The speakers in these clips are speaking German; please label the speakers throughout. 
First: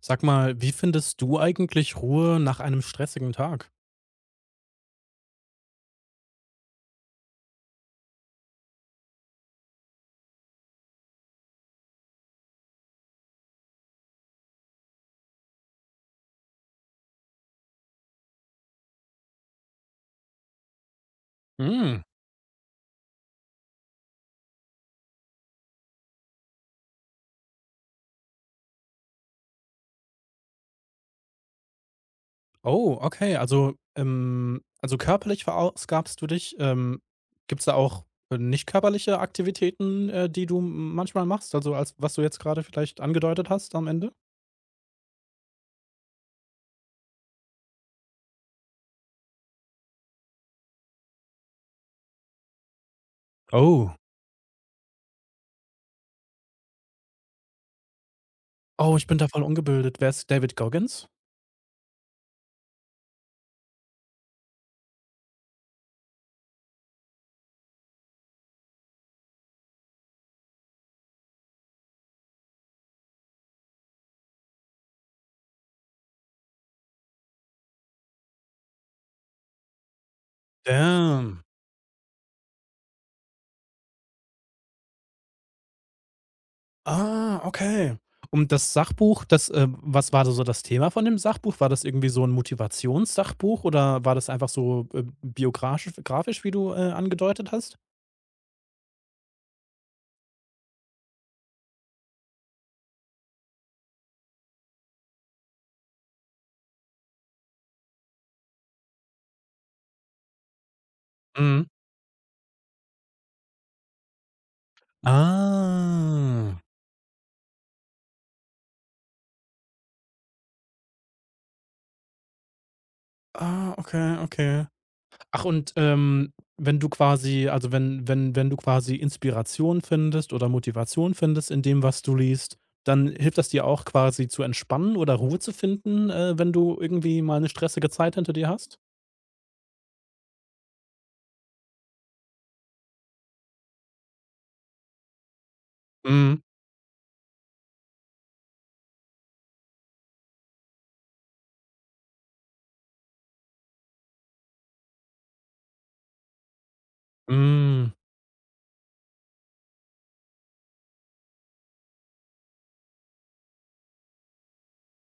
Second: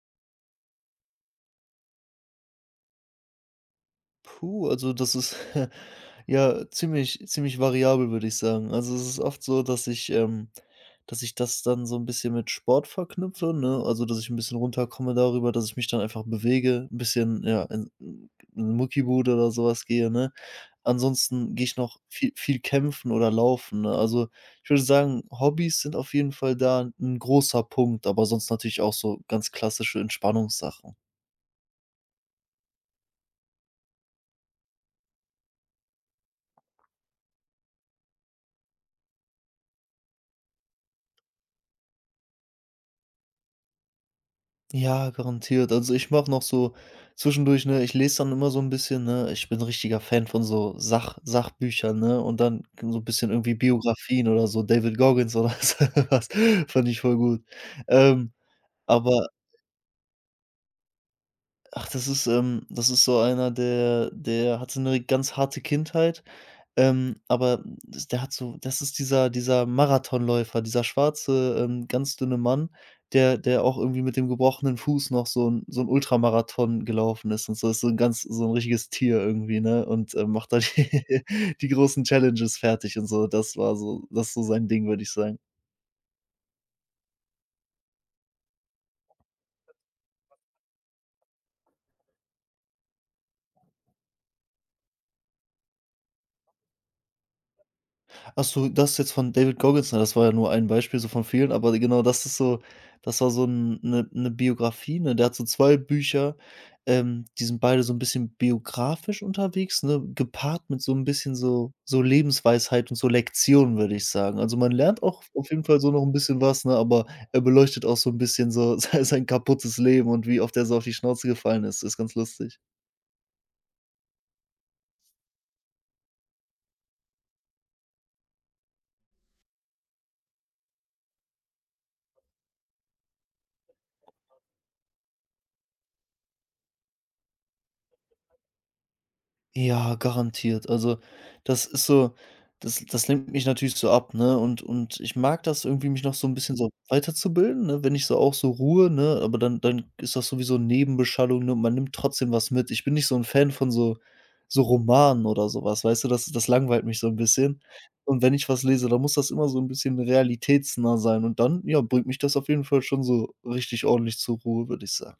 Speaker 1: Sag mal, wie findest du eigentlich Ruhe nach einem stressigen Tag?
Speaker 2: Puh, also das ist ja ziemlich variabel, würde ich sagen. Also, es ist oft so, dass ich das dann so ein bisschen mit Sport verknüpfe, ne? Also, dass ich ein bisschen runterkomme darüber, dass ich mich dann einfach bewege, ein bisschen, ja, in 'ne Muckibude oder sowas gehe, ne? Ansonsten gehe ich noch
Speaker 1: Hm.
Speaker 2: viel kämpfen oder laufen, ne? Also, ich würde sagen, Hobbys sind auf jeden Fall da ein großer Punkt, aber sonst natürlich auch so ganz klassische Entspannungssachen.
Speaker 1: Oh, okay. Also, körperlich verausgabst du dich. Gibt es da auch nicht körperliche Aktivitäten, die du manchmal machst? Also als was du jetzt gerade vielleicht angedeutet hast am Ende?
Speaker 2: Ja, garantiert. Also, ich mache noch so zwischendurch, ne, ich lese dann immer so ein bisschen, ne? Ich bin ein richtiger Fan von so Sachbüchern, ne? Und dann so ein bisschen irgendwie
Speaker 1: Oh.
Speaker 2: Biografien oder so, David Goggins oder so was. Fand ich voll gut. Ähm,
Speaker 1: Oh, ich bin
Speaker 2: aber
Speaker 1: da voll ungebildet. Wer ist David Goggins?
Speaker 2: Das ist das ist so einer, der hatte eine ganz harte Kindheit, aber das der hat so, das ist dieser Marathonläufer, dieser schwarze, ganz dünne Mann, der auch irgendwie mit dem gebrochenen Fuß noch so 'n Ultramarathon gelaufen ist und so. Ist so ein ganz, so ein richtiges Tier irgendwie, ne, und, macht da die
Speaker 1: Damn.
Speaker 2: die großen Challenges fertig und so. Das ist so sein Ding, würde ich sagen.
Speaker 1: Ah, okay. Und das Sachbuch, was war da so das Thema von dem Sachbuch? War das irgendwie so 'n Motivationssachbuch oder war das einfach so, biografisch grafisch, wie du, angedeutet hast?
Speaker 2: Ach so, das jetzt von David Goggins, ne, das war ja nur ein Beispiel so von vielen, aber genau, das ist so, das war so 'n 'ne 'ne Biografie, ne? Der hat so 2 Bücher, die sind beide so 'n bisschen biografisch unterwegs, ne, gepaart mit so 'n bisschen
Speaker 1: Mhm.
Speaker 2: so Lebensweisheit und so Lektionen, würde ich sagen. Also, man lernt auch auf jeden Fall so noch 'n bisschen
Speaker 1: Ah.
Speaker 2: was, ne, aber er beleuchtet auch so 'n bisschen so sein kaputtes Leben und wie oft er so auf die Schnauze gefallen ist. Ist ganz lustig.
Speaker 1: Ah, okay. Ach, und wenn du quasi also wenn du quasi Inspiration findest oder Motivation findest in dem, was du liest, dann hilft das dir auch quasi zu entspannen oder Ruhe zu finden, wenn du irgendwie mal eine stressige Zeit hinter dir hast?
Speaker 2: Ja, garantiert. Also, das ist so, das lenkt mich natürlich so ab, ne? Und ich mag das irgendwie, mich noch so ein
Speaker 1: Mhm.
Speaker 2: bisschen so weiterzubilden, ne? Wenn ich so auch so ruhe, ne? Aber dann ist das sowieso Nebenbeschallung, ne? Und man nimmt trotzdem was mit. Ich bin nicht so ein Fan von so Romanen oder sowas, weißt du? Das langweilt mich so ein bisschen.
Speaker 1: Hm.
Speaker 2: Und wenn ich was lese, dann muss das immer so ein bisschen realitätsnah sein und dann, ja, bringt mich das auf jeden Fall schon so richtig ordentlich zur Ruhe, würde ich sagen.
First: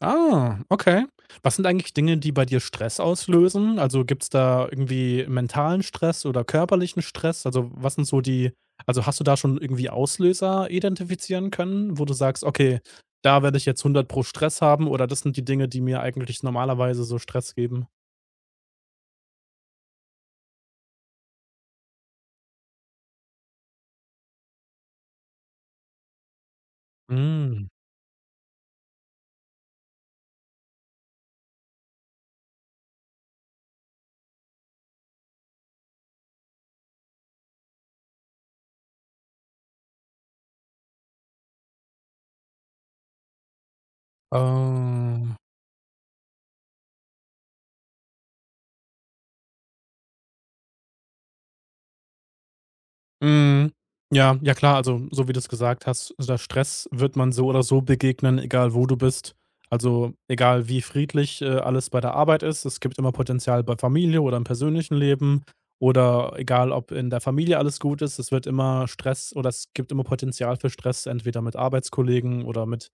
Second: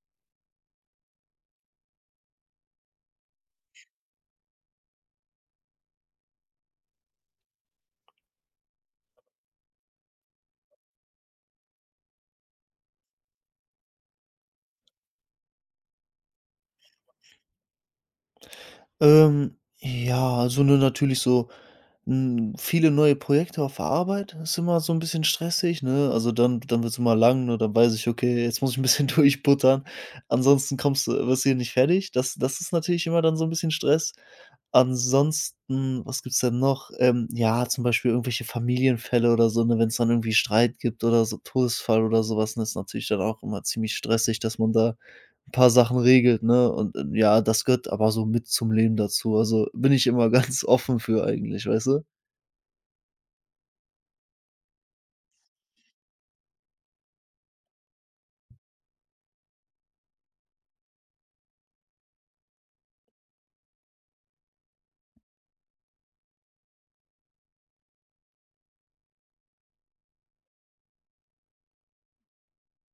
Speaker 1: Ah, okay. Was sind eigentlich Dinge, die bei dir Stress auslösen? Also, gibt's da irgendwie mentalen Stress oder körperlichen Stress? Also, was sind so die also, hast du da schon irgendwie Auslöser identifizieren können, wo du sagst: „Okay, da werde ich jetzt hundert pro Stress haben“ oder das sind die Dinge, die mir eigentlich normalerweise so Stress geben?
Speaker 2: Ja, also nur natürlich so, hm, viele neue Projekte auf der Arbeit ist immer so ein bisschen stressig, ne? Also dann wird es immer lang, ne?
Speaker 1: Mhm.
Speaker 2: Dann weiß ich: „Okay, jetzt muss ich ein bisschen durchbuttern, ansonsten kommst du, wirst du hier nicht fertig.“ Das ist natürlich immer dann so ein bisschen Stress. Ansonsten, was gibt's denn noch? Ja, zum Beispiel irgendwelche Familienfälle oder so, ne? Wenn es dann irgendwie Streit gibt oder so Todesfall oder sowas, ne, ist natürlich dann auch immer ziemlich stressig, dass man da
Speaker 1: Oh.
Speaker 2: ein Paar Sachen regelt, ne? Und, ja, das gehört aber so mit zum Leben dazu. Also, bin ich immer ganz offen für, eigentlich, weißt du?
Speaker 1: Mhm. Ja, ja klar, also so wie du es gesagt hast, also der Stress wird man so oder so begegnen, egal wo du bist. Also, egal wie friedlich, alles bei der Arbeit ist, es gibt immer Potenzial bei Familie oder im persönlichen Leben oder egal, ob in der Familie alles gut ist, es wird immer Stress oder es gibt immer Potenzial für Stress, entweder mit Arbeitskollegen oder mit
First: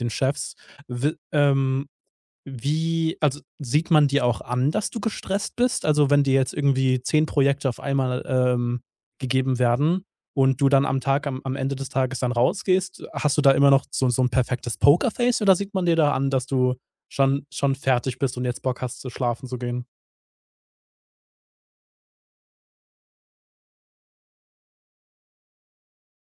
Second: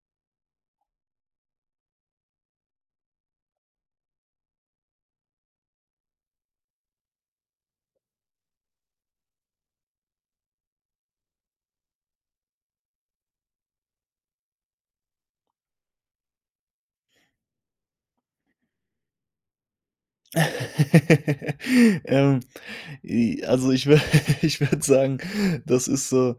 Speaker 1: den Chefs. Wi wie also, sieht man dir auch an, dass du gestresst bist? Also, wenn dir jetzt irgendwie 10 Projekte auf einmal, gegeben werden und du dann am Ende des Tages dann rausgehst, hast du da immer noch so so 'n perfektes Pokerface oder sieht man dir da an, dass du schon fertig bist und jetzt Bock hast, zu schlafen zu gehen?
Speaker 2: Ähm Ich würde, ich würde sagen, das ist so,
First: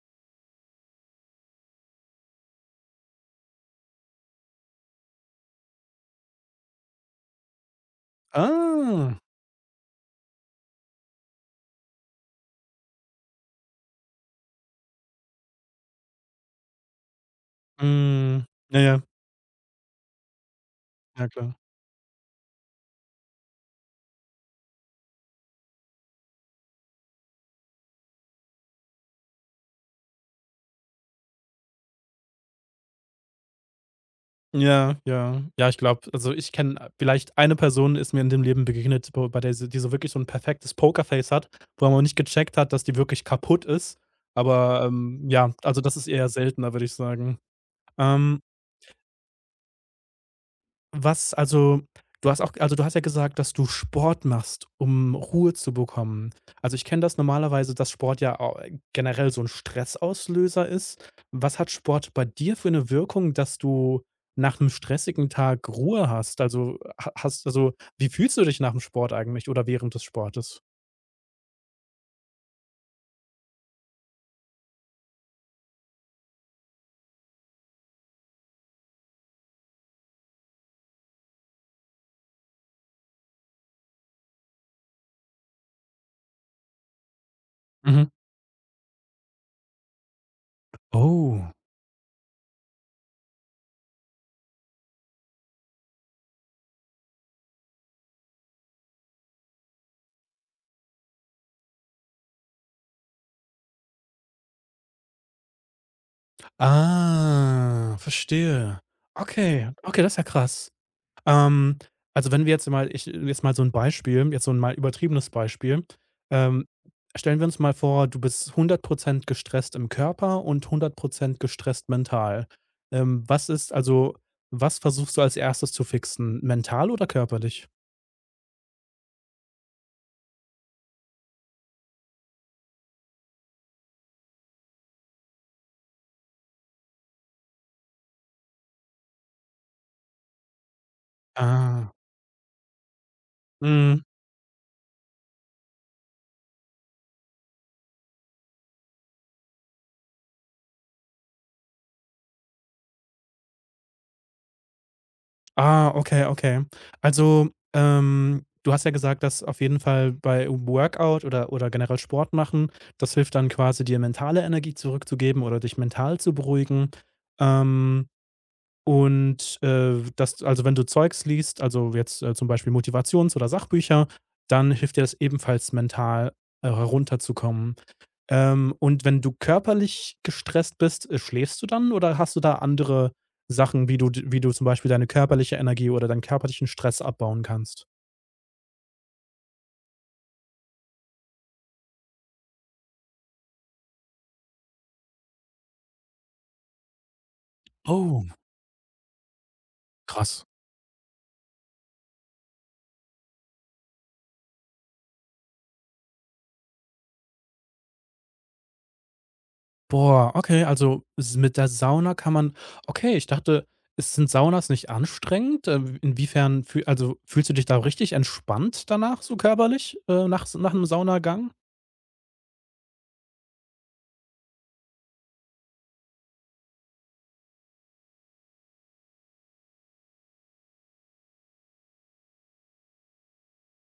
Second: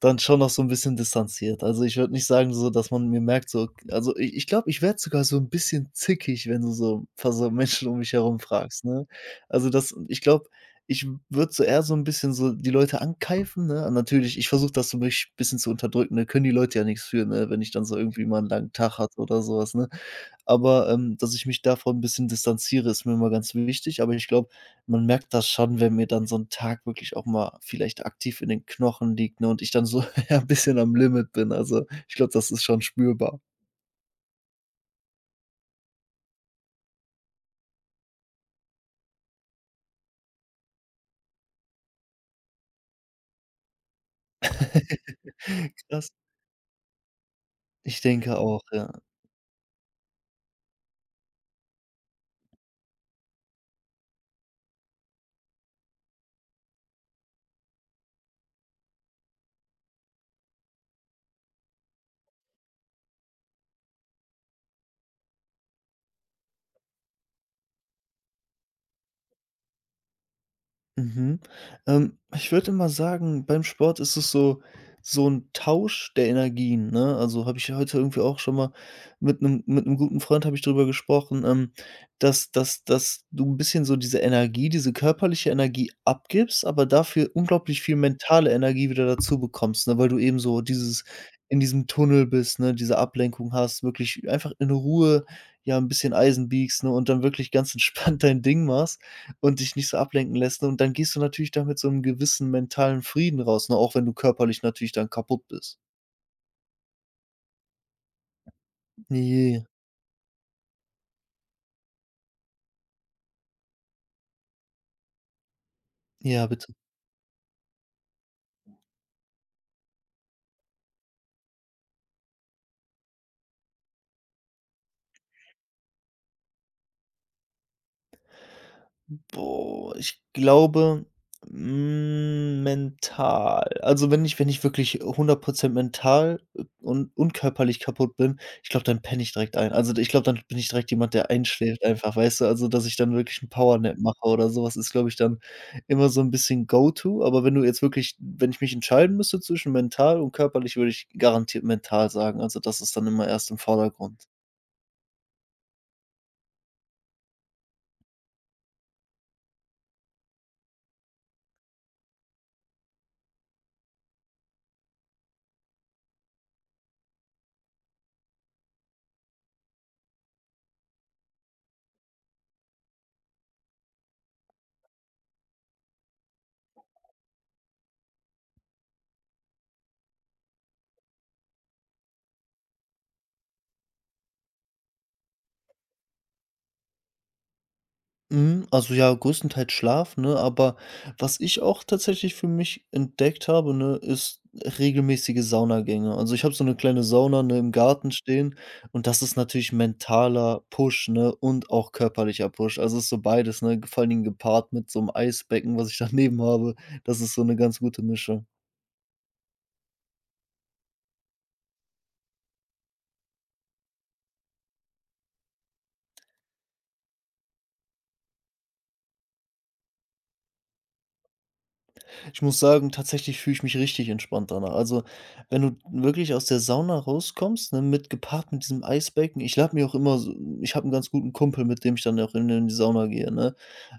Speaker 2: dann schon noch so ein bisschen distanziert. Also, ich würde nicht sagen so, dass man mir merkt so, also, i ich glaube, ich werde sogar so ein bisschen zickig, wenn du so paar so Menschen um mich herum fragst, ne?
Speaker 1: Ah.
Speaker 2: Also, das ich glaube, ich würde so eher so ein bisschen so die Leute ankeifen, ne? Und natürlich, ich versuche das so, mich ein bisschen zu unterdrücken, ne? Können die Leute ja nichts für, ne, wenn ich dann so irgendwie mal
Speaker 1: Mhm.
Speaker 2: einen langen
Speaker 1: Ja,
Speaker 2: Tag
Speaker 1: ja.
Speaker 2: hatte oder sowas, ne? Aber,
Speaker 1: Ja,
Speaker 2: dass ich
Speaker 1: klar.
Speaker 2: mich davon ein bisschen distanziere, ist mir immer ganz wichtig. Aber ich glaube, man merkt das schon, wenn mir dann so ein Tag wirklich auch mal vielleicht aktiv in den Knochen liegt, ne, und ich dann so, ja, 'n bisschen am Limit bin. Also, ich glaube, das ist schon spürbar.
Speaker 1: Ja, ja. Ja, ich glaube also, ich kenne vielleicht eine Person ist mir in dem Leben begegnet, bo bei der sie die so wirklich so ein perfektes Pokerface hat, wo man nicht gecheckt hat, dass die wirklich kaputt ist. Aber, ja, also, das ist
Speaker 2: Krass.
Speaker 1: eher seltener, würde ich sagen.
Speaker 2: Ich denke
Speaker 1: Ähm
Speaker 2: auch, ja.
Speaker 1: was also du hast auch du hast ja gesagt, dass du Sport machst, um Ruhe zu bekommen. Also, ich kenne das normalerweise, dass Sport ja au generell so ein Stressauslöser ist. Was hat Sport bei dir für eine Wirkung, dass du nach einem stressigen Tag Ruhe hast? Wie fühlst du dich nach dem Sport eigentlich oder während des Sportes?
Speaker 2: Mhm. Ich würde immer sagen, beim Sport ist es so, so ein Tausch der Energien, ne? Also, habe ich ja heute irgendwie auch schon mal mit 'nem guten Freund habe ich drüber gesprochen, dass du ein bisschen so diese Energie, diese körperliche Energie abgibst, aber dafür unglaublich viel
Speaker 1: Mhm.
Speaker 2: mentale Energie wieder dazu bekommst, ne, weil du eben so dieses,
Speaker 1: Oh.
Speaker 2: in diesem Tunnel bist, ne, diese Ablenkung hast, wirklich einfach in Ruhe, ja, 'n bisschen Eisen biegst, ne, und dann wirklich ganz entspannt dein Ding machst und dich nicht so ablenken lässt, ne? Und dann gehst du natürlich da mit so 'nem gewissen mentalen Frieden raus, ne, auch wenn du körperlich natürlich dann kaputt bist.
Speaker 1: Ah, verstehe.
Speaker 2: Ja,
Speaker 1: Okay, okay, das ist ja krass. Ähm, also, wenn wir jetzt mal ich jetzt mal so ein Beispiel jetzt so ein mal übertriebenes Beispiel.
Speaker 2: ja,
Speaker 1: Ähm,
Speaker 2: bitte.
Speaker 1: stellen wir uns mal vor, du bist 100% gestresst im Körper und 100% gestresst mental. Ähm, was ist also, was versuchst du als Erstes zu fixen? Mental oder körperlich?
Speaker 2: Boah, ich glaube, hm, mental. Also, wenn ich wirklich 100% mental, und körperlich kaputt bin, ich glaube, dann penne ich direkt ein. Also, ich glaube, dann bin ich direkt jemand, der einschläft
Speaker 1: Ah,
Speaker 2: einfach, weißt du? Also, dass ich dann wirklich 'n Power Nap
Speaker 1: mhm.
Speaker 2: mache oder sowas ist, glaube ich, dann immer so ein bisschen Go to. Aber wenn du jetzt wirklich wenn ich mich entscheiden müsste zwischen mental und körperlich, würde ich garantiert mental sagen. Also, das ist dann immer erst im Vordergrund.
Speaker 1: Ah, okay. Also, du hast ja gesagt, dass auf jeden Fall bei Workout oder generell Sport machen, das hilft dann quasi, dir mentale Energie zurückzugeben oder dich mental zu beruhigen. Ähm, und wenn du Zeugs liest, also jetzt, zum Beispiel Motivations oder Sachbücher, dann hilft dir das ebenfalls mental, herunterzukommen. Und wenn du körperlich gestresst bist, schläfst du dann oder hast du da andere Sachen, wie du zum Beispiel deine körperliche Energie oder deinen körperlichen Stress abbauen kannst?
Speaker 2: Mhm, also ja, größtenteils Schlaf, ne? Aber was ich auch tatsächlich für mich entdeckt habe, ne, ist regelmäßige Saunagänge. Also ich habe so eine kleine Sauna, ne, im Garten
Speaker 1: Oh,
Speaker 2: stehen, und das ist natürlich
Speaker 1: krass.
Speaker 2: mentaler Push, ne, und auch körperlicher Push. Also es ist so beides, ne, vor allen Dingen gepaart mit so einem Eisbecken, was ich daneben habe. Das ist so eine ganz gute Mischung.
Speaker 1: Boah, okay, also s mit der Sauna kann man okay, ich dachte, es sind Saunas nicht anstrengend? Fühlst du dich da richtig entspannt danach so körperlich, nach s nach einem Saunagang?
Speaker 2: Ich muss sagen, tatsächlich fühle ich mich richtig entspannt danach. Also, wenn du wirklich aus der Sauna rauskommst, ne, mit, gepaart mit diesem Eisbecken, ich lade mir auch immer so ich habe einen ganz guten Kumpel, mit dem ich dann auch in die Sauna gehe, ne?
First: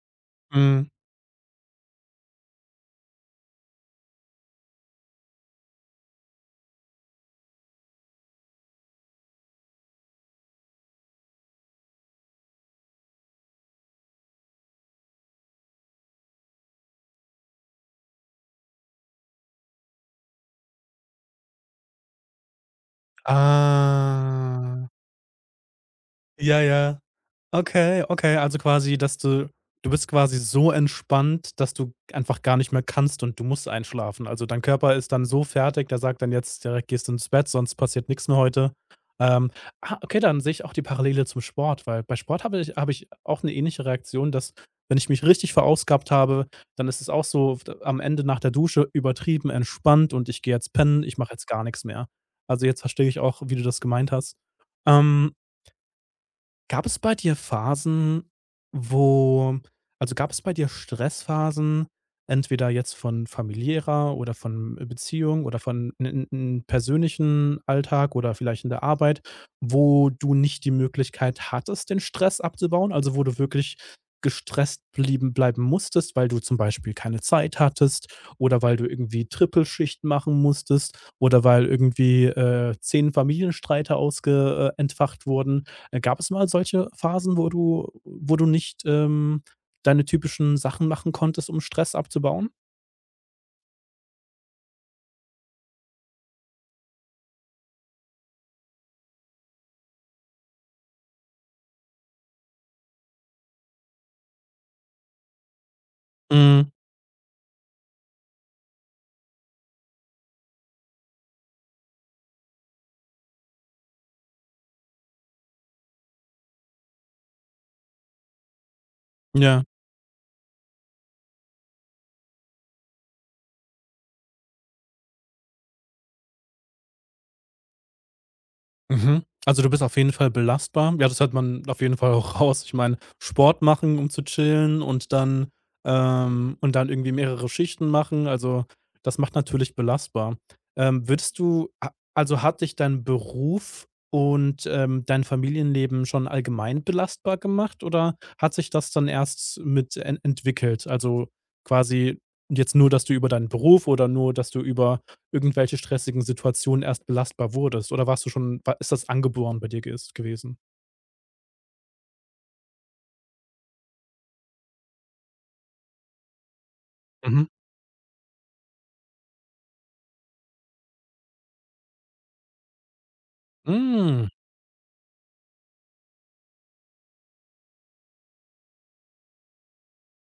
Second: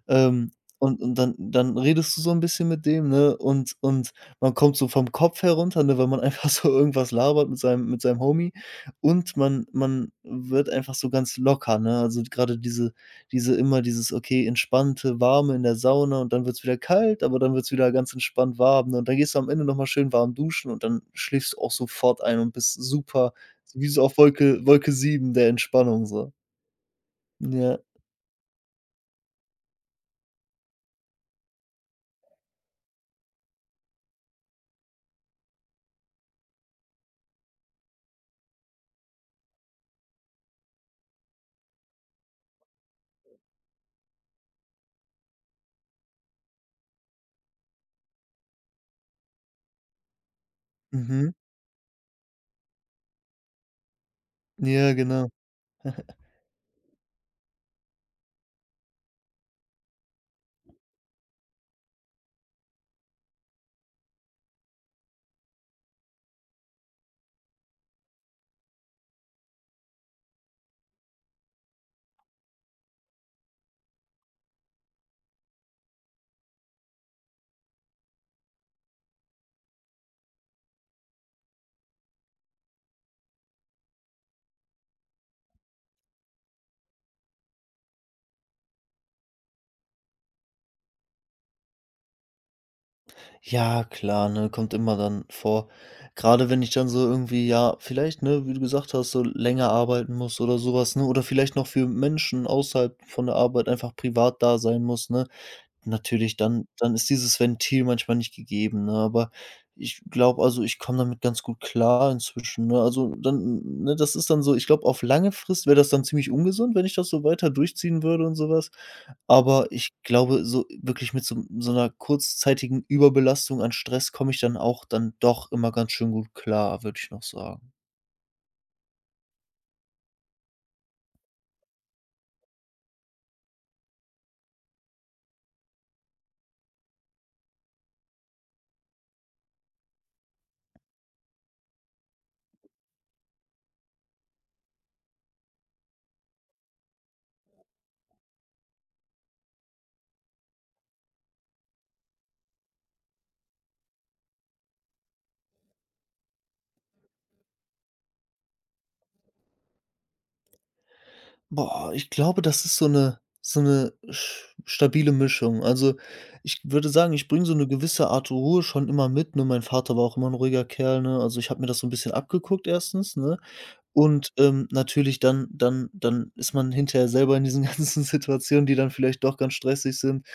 Speaker 2: Ähm,
Speaker 1: Mhm.
Speaker 2: und dann redest du so ein bisschen mit dem, ne, und man kommt so vom Kopf herunter, ne, weil man einfach so irgendwas labert mit seinem, mit seinem Homie, und man wird einfach so ganz locker, ne? Also, gerade dieses, okay, entspannte, warme in der Sauna und dann wird's wieder kalt, aber dann wird's wieder ganz entspannt warm, ne? Und dann gehst du am Ende noch mal schön warm duschen und dann schläfst du auch sofort ein und bist super, wie so auf Wolke
Speaker 1: Ah.
Speaker 2: Wolke 7 der Entspannung so.
Speaker 1: Ja, ja.
Speaker 2: Ja.
Speaker 1: Okay, okay, also quasi, dass du du bist quasi so entspannt, dass du einfach gar nicht mehr kannst und du musst einschlafen. Also, dein Körper ist dann so fertig, der sagt dann: „Jetzt direkt gehst du ins Bett, sonst passiert nichts mehr heute.“ Ähm, ah, okay, dann sehe ich auch die Parallele zum Sport, weil bei Sport habe ich auch eine ähnliche Reaktion, dass wenn ich mich richtig verausgabt habe, dann ist es auch so d am Ende nach der Dusche übertrieben entspannt und ich gehe jetzt pennen, ich mache
Speaker 2: Mhm.
Speaker 1: jetzt gar nichts mehr. Also, jetzt verstehe ich auch, wie du das gemeint hast.
Speaker 2: Ja, genau.
Speaker 1: Ähm Gab es bei dir Phasen, wo gab es bei dir Stressphasen, entweder jetzt von familiärer oder von Beziehung oder von 'n persönlichen Alltag oder vielleicht in der Arbeit, wo du nicht die Möglichkeit hattest, den Stress abzubauen? Also, wo du wirklich gestresst blieben bleiben musstest, weil du zum Beispiel keine Zeit hattest oder weil du irgendwie Trippelschicht machen musstest oder weil irgendwie, 10 Familienstreite ausge entfacht wurden. Gab es mal solche Phasen, wo du nicht, deine typischen Sachen machen konntest, um Stress abzubauen?
Speaker 2: Ja, klar, ne, kommt immer dann vor. Gerade wenn ich dann so irgendwie, ja, vielleicht, ne, wie du gesagt hast, so länger arbeiten muss oder sowas, ne, oder vielleicht noch für Menschen außerhalb von der Arbeit einfach privat da sein muss, ne? Natürlich, dann
Speaker 1: Mhm,
Speaker 2: dann ist dieses Ventil manchmal nicht gegeben, ne? Aber ich glaube, also, ich komme damit ganz gut klar inzwischen, ne? Also, dann, ne, das ist dann so, ich glaube, auf lange Frist wäre das dann ziemlich ungesund, wenn ich das so weiter durchziehen würde und sowas,
Speaker 1: ja.
Speaker 2: aber ich glaube, so wirklich mit so 'n so 'ner kurzzeitigen Überbelastung an Stress komme ich dann auch dann doch immer ganz schön gut klar, würde ich noch sagen.
Speaker 1: Mhm. Also, du bist auf jeden Fall belastbar. Ja, das hört man auf jeden Fall auch raus. Ich meine, Sport machen, um zu chillen und dann irgendwie mehrere Schichten machen. Also, das macht natürlich belastbar. Würdest du a also, hat dich dein Beruf und, dein Familienleben schon allgemein belastbar gemacht oder hat sich das dann erst mit en entwickelt? Also, quasi jetzt nur, dass du über deinen Beruf oder nur, dass du über irgendwelche stressigen Situationen erst belastbar wurdest oder warst du schon wa ist das angeboren bei dir ges gewesen?
Speaker 2: Boah, ich glaube, das ist so eine, so eine sch stabile Mischung. Also, ich würde sagen, ich
Speaker 1: Mhm.
Speaker 2: bringe so eine gewisse Art Ruhe schon immer mit, ne? Mein Vater war auch immer ein ruhiger Kerl, ne? Also, ich habe mir das so ein bisschen abgeguckt erstens, ne?
Speaker 1: Hm,
Speaker 2: Und, natürlich dann ist man hinterher selber in diesen ganzen Situationen, die dann vielleicht doch ganz stressig sind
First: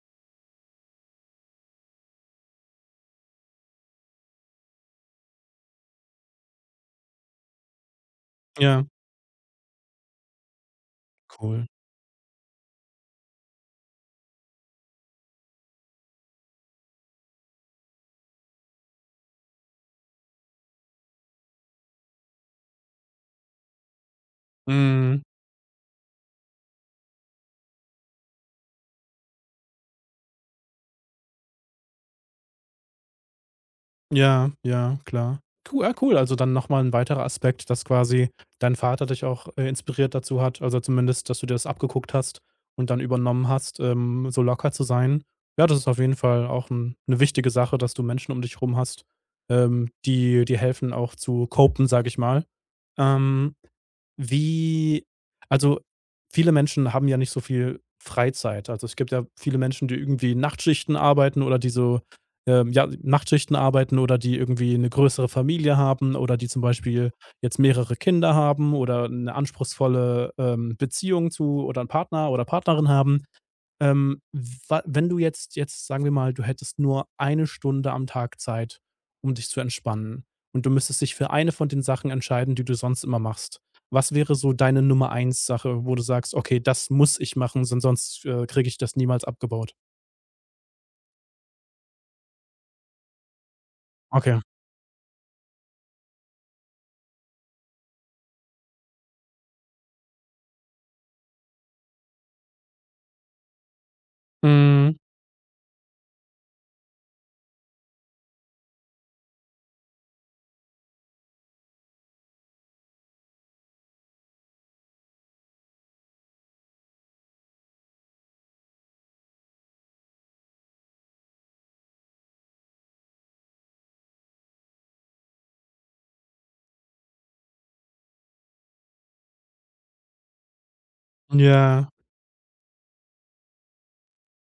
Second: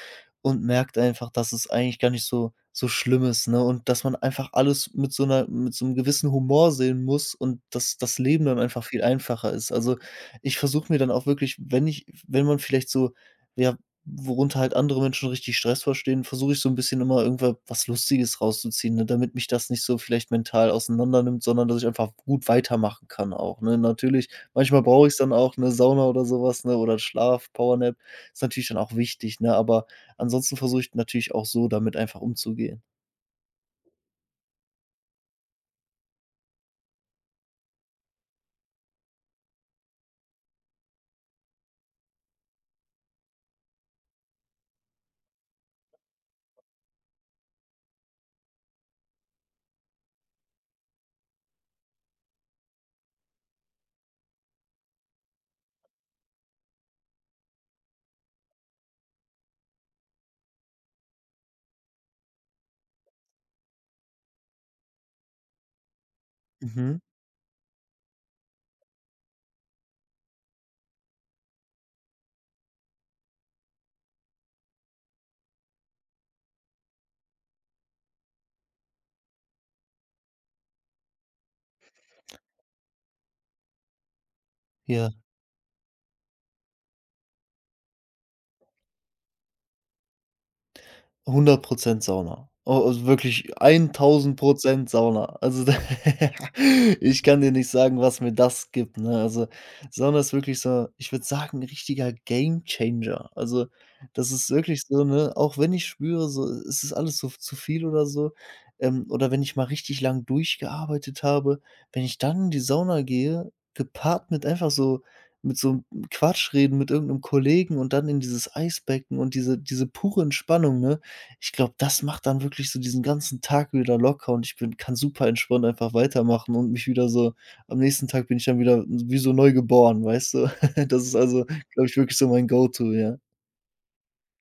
Speaker 2: und merkt einfach, dass es eigentlich gar nicht so schlimm ist, ne? Und dass man einfach alles mit so einer, mit so einem gewissen Humor sehen muss und dass das Leben dann
Speaker 1: ja,
Speaker 2: einfach viel einfacher ist. Also, ich versuche mir dann auch wirklich,
Speaker 1: cool.
Speaker 2: wenn man vielleicht so, ja, worunter halt andere Menschen richtig Stress verstehen, versuche ich so ein bisschen immer irgendwa was Lustiges rauszuziehen, ne, damit mich das nicht so vielleicht mental auseinandernimmt, sondern dass ich einfach gut weitermachen kann auch, ne? Natürlich, manchmal brauche ich's
Speaker 1: Mhm,
Speaker 2: dann auch, eine Sauna oder sowas, ne, oder Schlaf, Powernap ist natürlich dann auch wichtig, ne? Aber ansonsten versuche ich natürlich auch so damit einfach umzugehen.
Speaker 1: ja, ja, klar. Cool, also dann noch mal 'n weiterer Aspekt, dass quasi dein Vater dich auch, inspiriert dazu hat, also zumindest, dass du dir das abgeguckt hast und dann übernommen hast, so locker zu sein. Ja, das ist auf jeden Fall auch 'n 'ne wichtige Sache, dass du Menschen um dich herum hast, die dir helfen, auch zu copen, sage ich mal. Ähm Wie also, viele Menschen haben ja nicht so viel Freizeit. Also, es gibt ja viele Menschen, die irgendwie Nachtschichten arbeiten oder die so, ja, Nachtschichten arbeiten oder die irgendwie eine größere Familie haben oder die zum
Speaker 2: Mhm.
Speaker 1: Beispiel jetzt mehrere Kinder haben oder eine anspruchsvolle, Beziehung zu oder einen Partner oder Partnerin haben. Ähm, wa wenn du jetzt jetzt sagen wir mal, du hättest nur eine Stunde am Tag Zeit, um dich zu entspannen und du müsstest dich für eine von den Sachen entscheiden, die du sonst immer machst. Was wäre so deine Nummer
Speaker 2: Ja.
Speaker 1: eins Sache, wo du sagst: „Okay, das muss ich machen, sonst, kriege ich das niemals abgebaut?“
Speaker 2: 100 Sauna. A Also wirklich
Speaker 1: Okay.
Speaker 2: 1000 Sauna. Also da ich kann dir nicht sagen, was mir das gibt, ne? Also, Sauna ist wirklich so, ich würde sagen, 'n richtiger Gamechanger. Also, das ist wirklich
Speaker 1: Mhm.
Speaker 2: so, ne, auch wenn ich spüre, so, es ist alles so zu viel oder so, oder wenn ich mal richtig lang durchgearbeitet habe, wenn ich dann in die Sauna gehe, gepaart mit einfach so, mit so Quatschreden mit irgend 'nem Kollegen und dann in dieses Eisbecken und diese pure Entspannung, ne? Ich glaube, das macht dann wirklich so diesen ganzen Tag wieder locker und ich bin, kann super entspannt einfach weitermachen und mich wieder so, am nächsten Tag bin ich dann wieder wie so neu geboren, weißt du? Das ist also, glaube
Speaker 1: Ja.
Speaker 2: ich, wirklich so mein Go-to, ja.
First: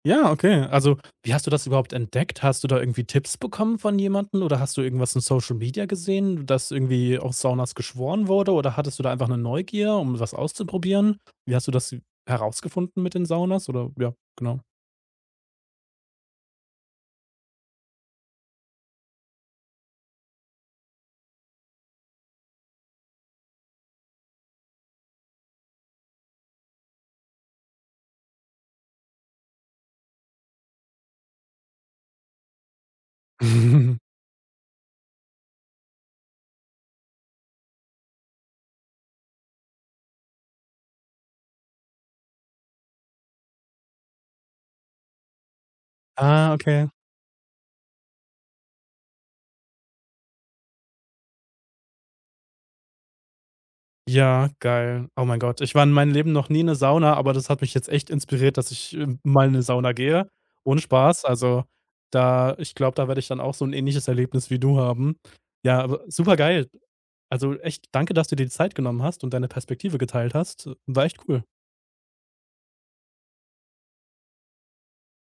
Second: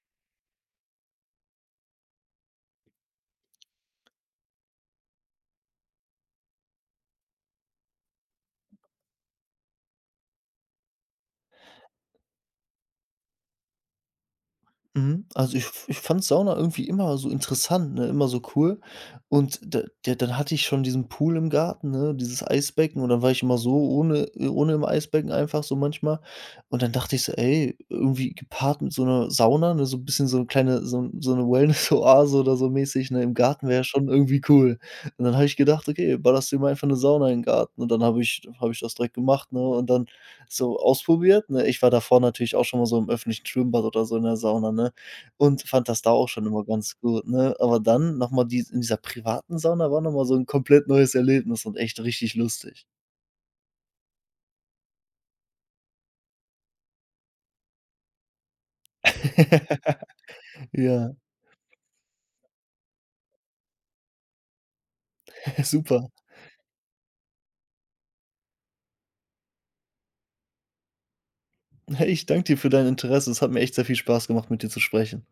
Speaker 1: Ja, okay. Also, wie hast du das überhaupt entdeckt? Hast du da irgendwie Tipps bekommen von jemandem oder hast du irgendwas in Social Media gesehen, dass irgendwie auf Saunas geschworen wurde oder hattest du da einfach eine Neugier, um was auszuprobieren? Wie hast du das herausgefunden mit den Saunas oder ja, genau?
Speaker 2: Mhm. Also, ich fand Sauna irgendwie immer so interessant, ne, immer so cool. Und da dann hatte ich schon diesen Pool im Garten, ne, dieses Eisbecken, und dann war ich immer so ohne, ohne, im Eisbecken einfach so manchmal. Und dann dachte ich so: „Ey, irgendwie gepaart mit so einer Sauna, ne, so ein bisschen so 'ne kleine, so 'n so eine Wellness-Oase oder so mäßig, ne, im Garten wäre schon irgendwie cool.“ Und dann habe ich gedacht: „Okay, ballerst dir mal einfach eine Sauna in den Garten.“ Und dann habe ich das direkt gemacht, ne? Und dann so ausprobiert, ne? Ich war davor natürlich auch schon mal so im öffentlichen Schwimmbad oder so in der Sauna, ne? Und fand das da auch schon
Speaker 1: Ah,
Speaker 2: immer
Speaker 1: okay.
Speaker 2: ganz gut, ne? Aber dann noch mal dies, in dieser privaten Sauna war noch mal so ein komplett neues Erlebnis und echt richtig lustig.
Speaker 1: Ja, geil. Oh mein Gott. Ich war in meinem Leben noch nie in 'ne Sauna, aber das hat mich jetzt echt inspiriert, dass ich, mal in 'ne Sauna gehe. Ohne
Speaker 2: Ja,
Speaker 1: Spaß. Also, da ich glaube, da werde ich dann auch so 'n ähnliches Erlebnis wie du haben. Ja,
Speaker 2: super.
Speaker 1: aber supergeil. Also, echt danke, dass du dir die Zeit genommen hast und deine Perspektive geteilt hast. War echt cool.
Speaker 2: Hey, ich danke dir für dein Interesse. Es hat mir echt sehr viel Spaß gemacht, mit dir zu sprechen.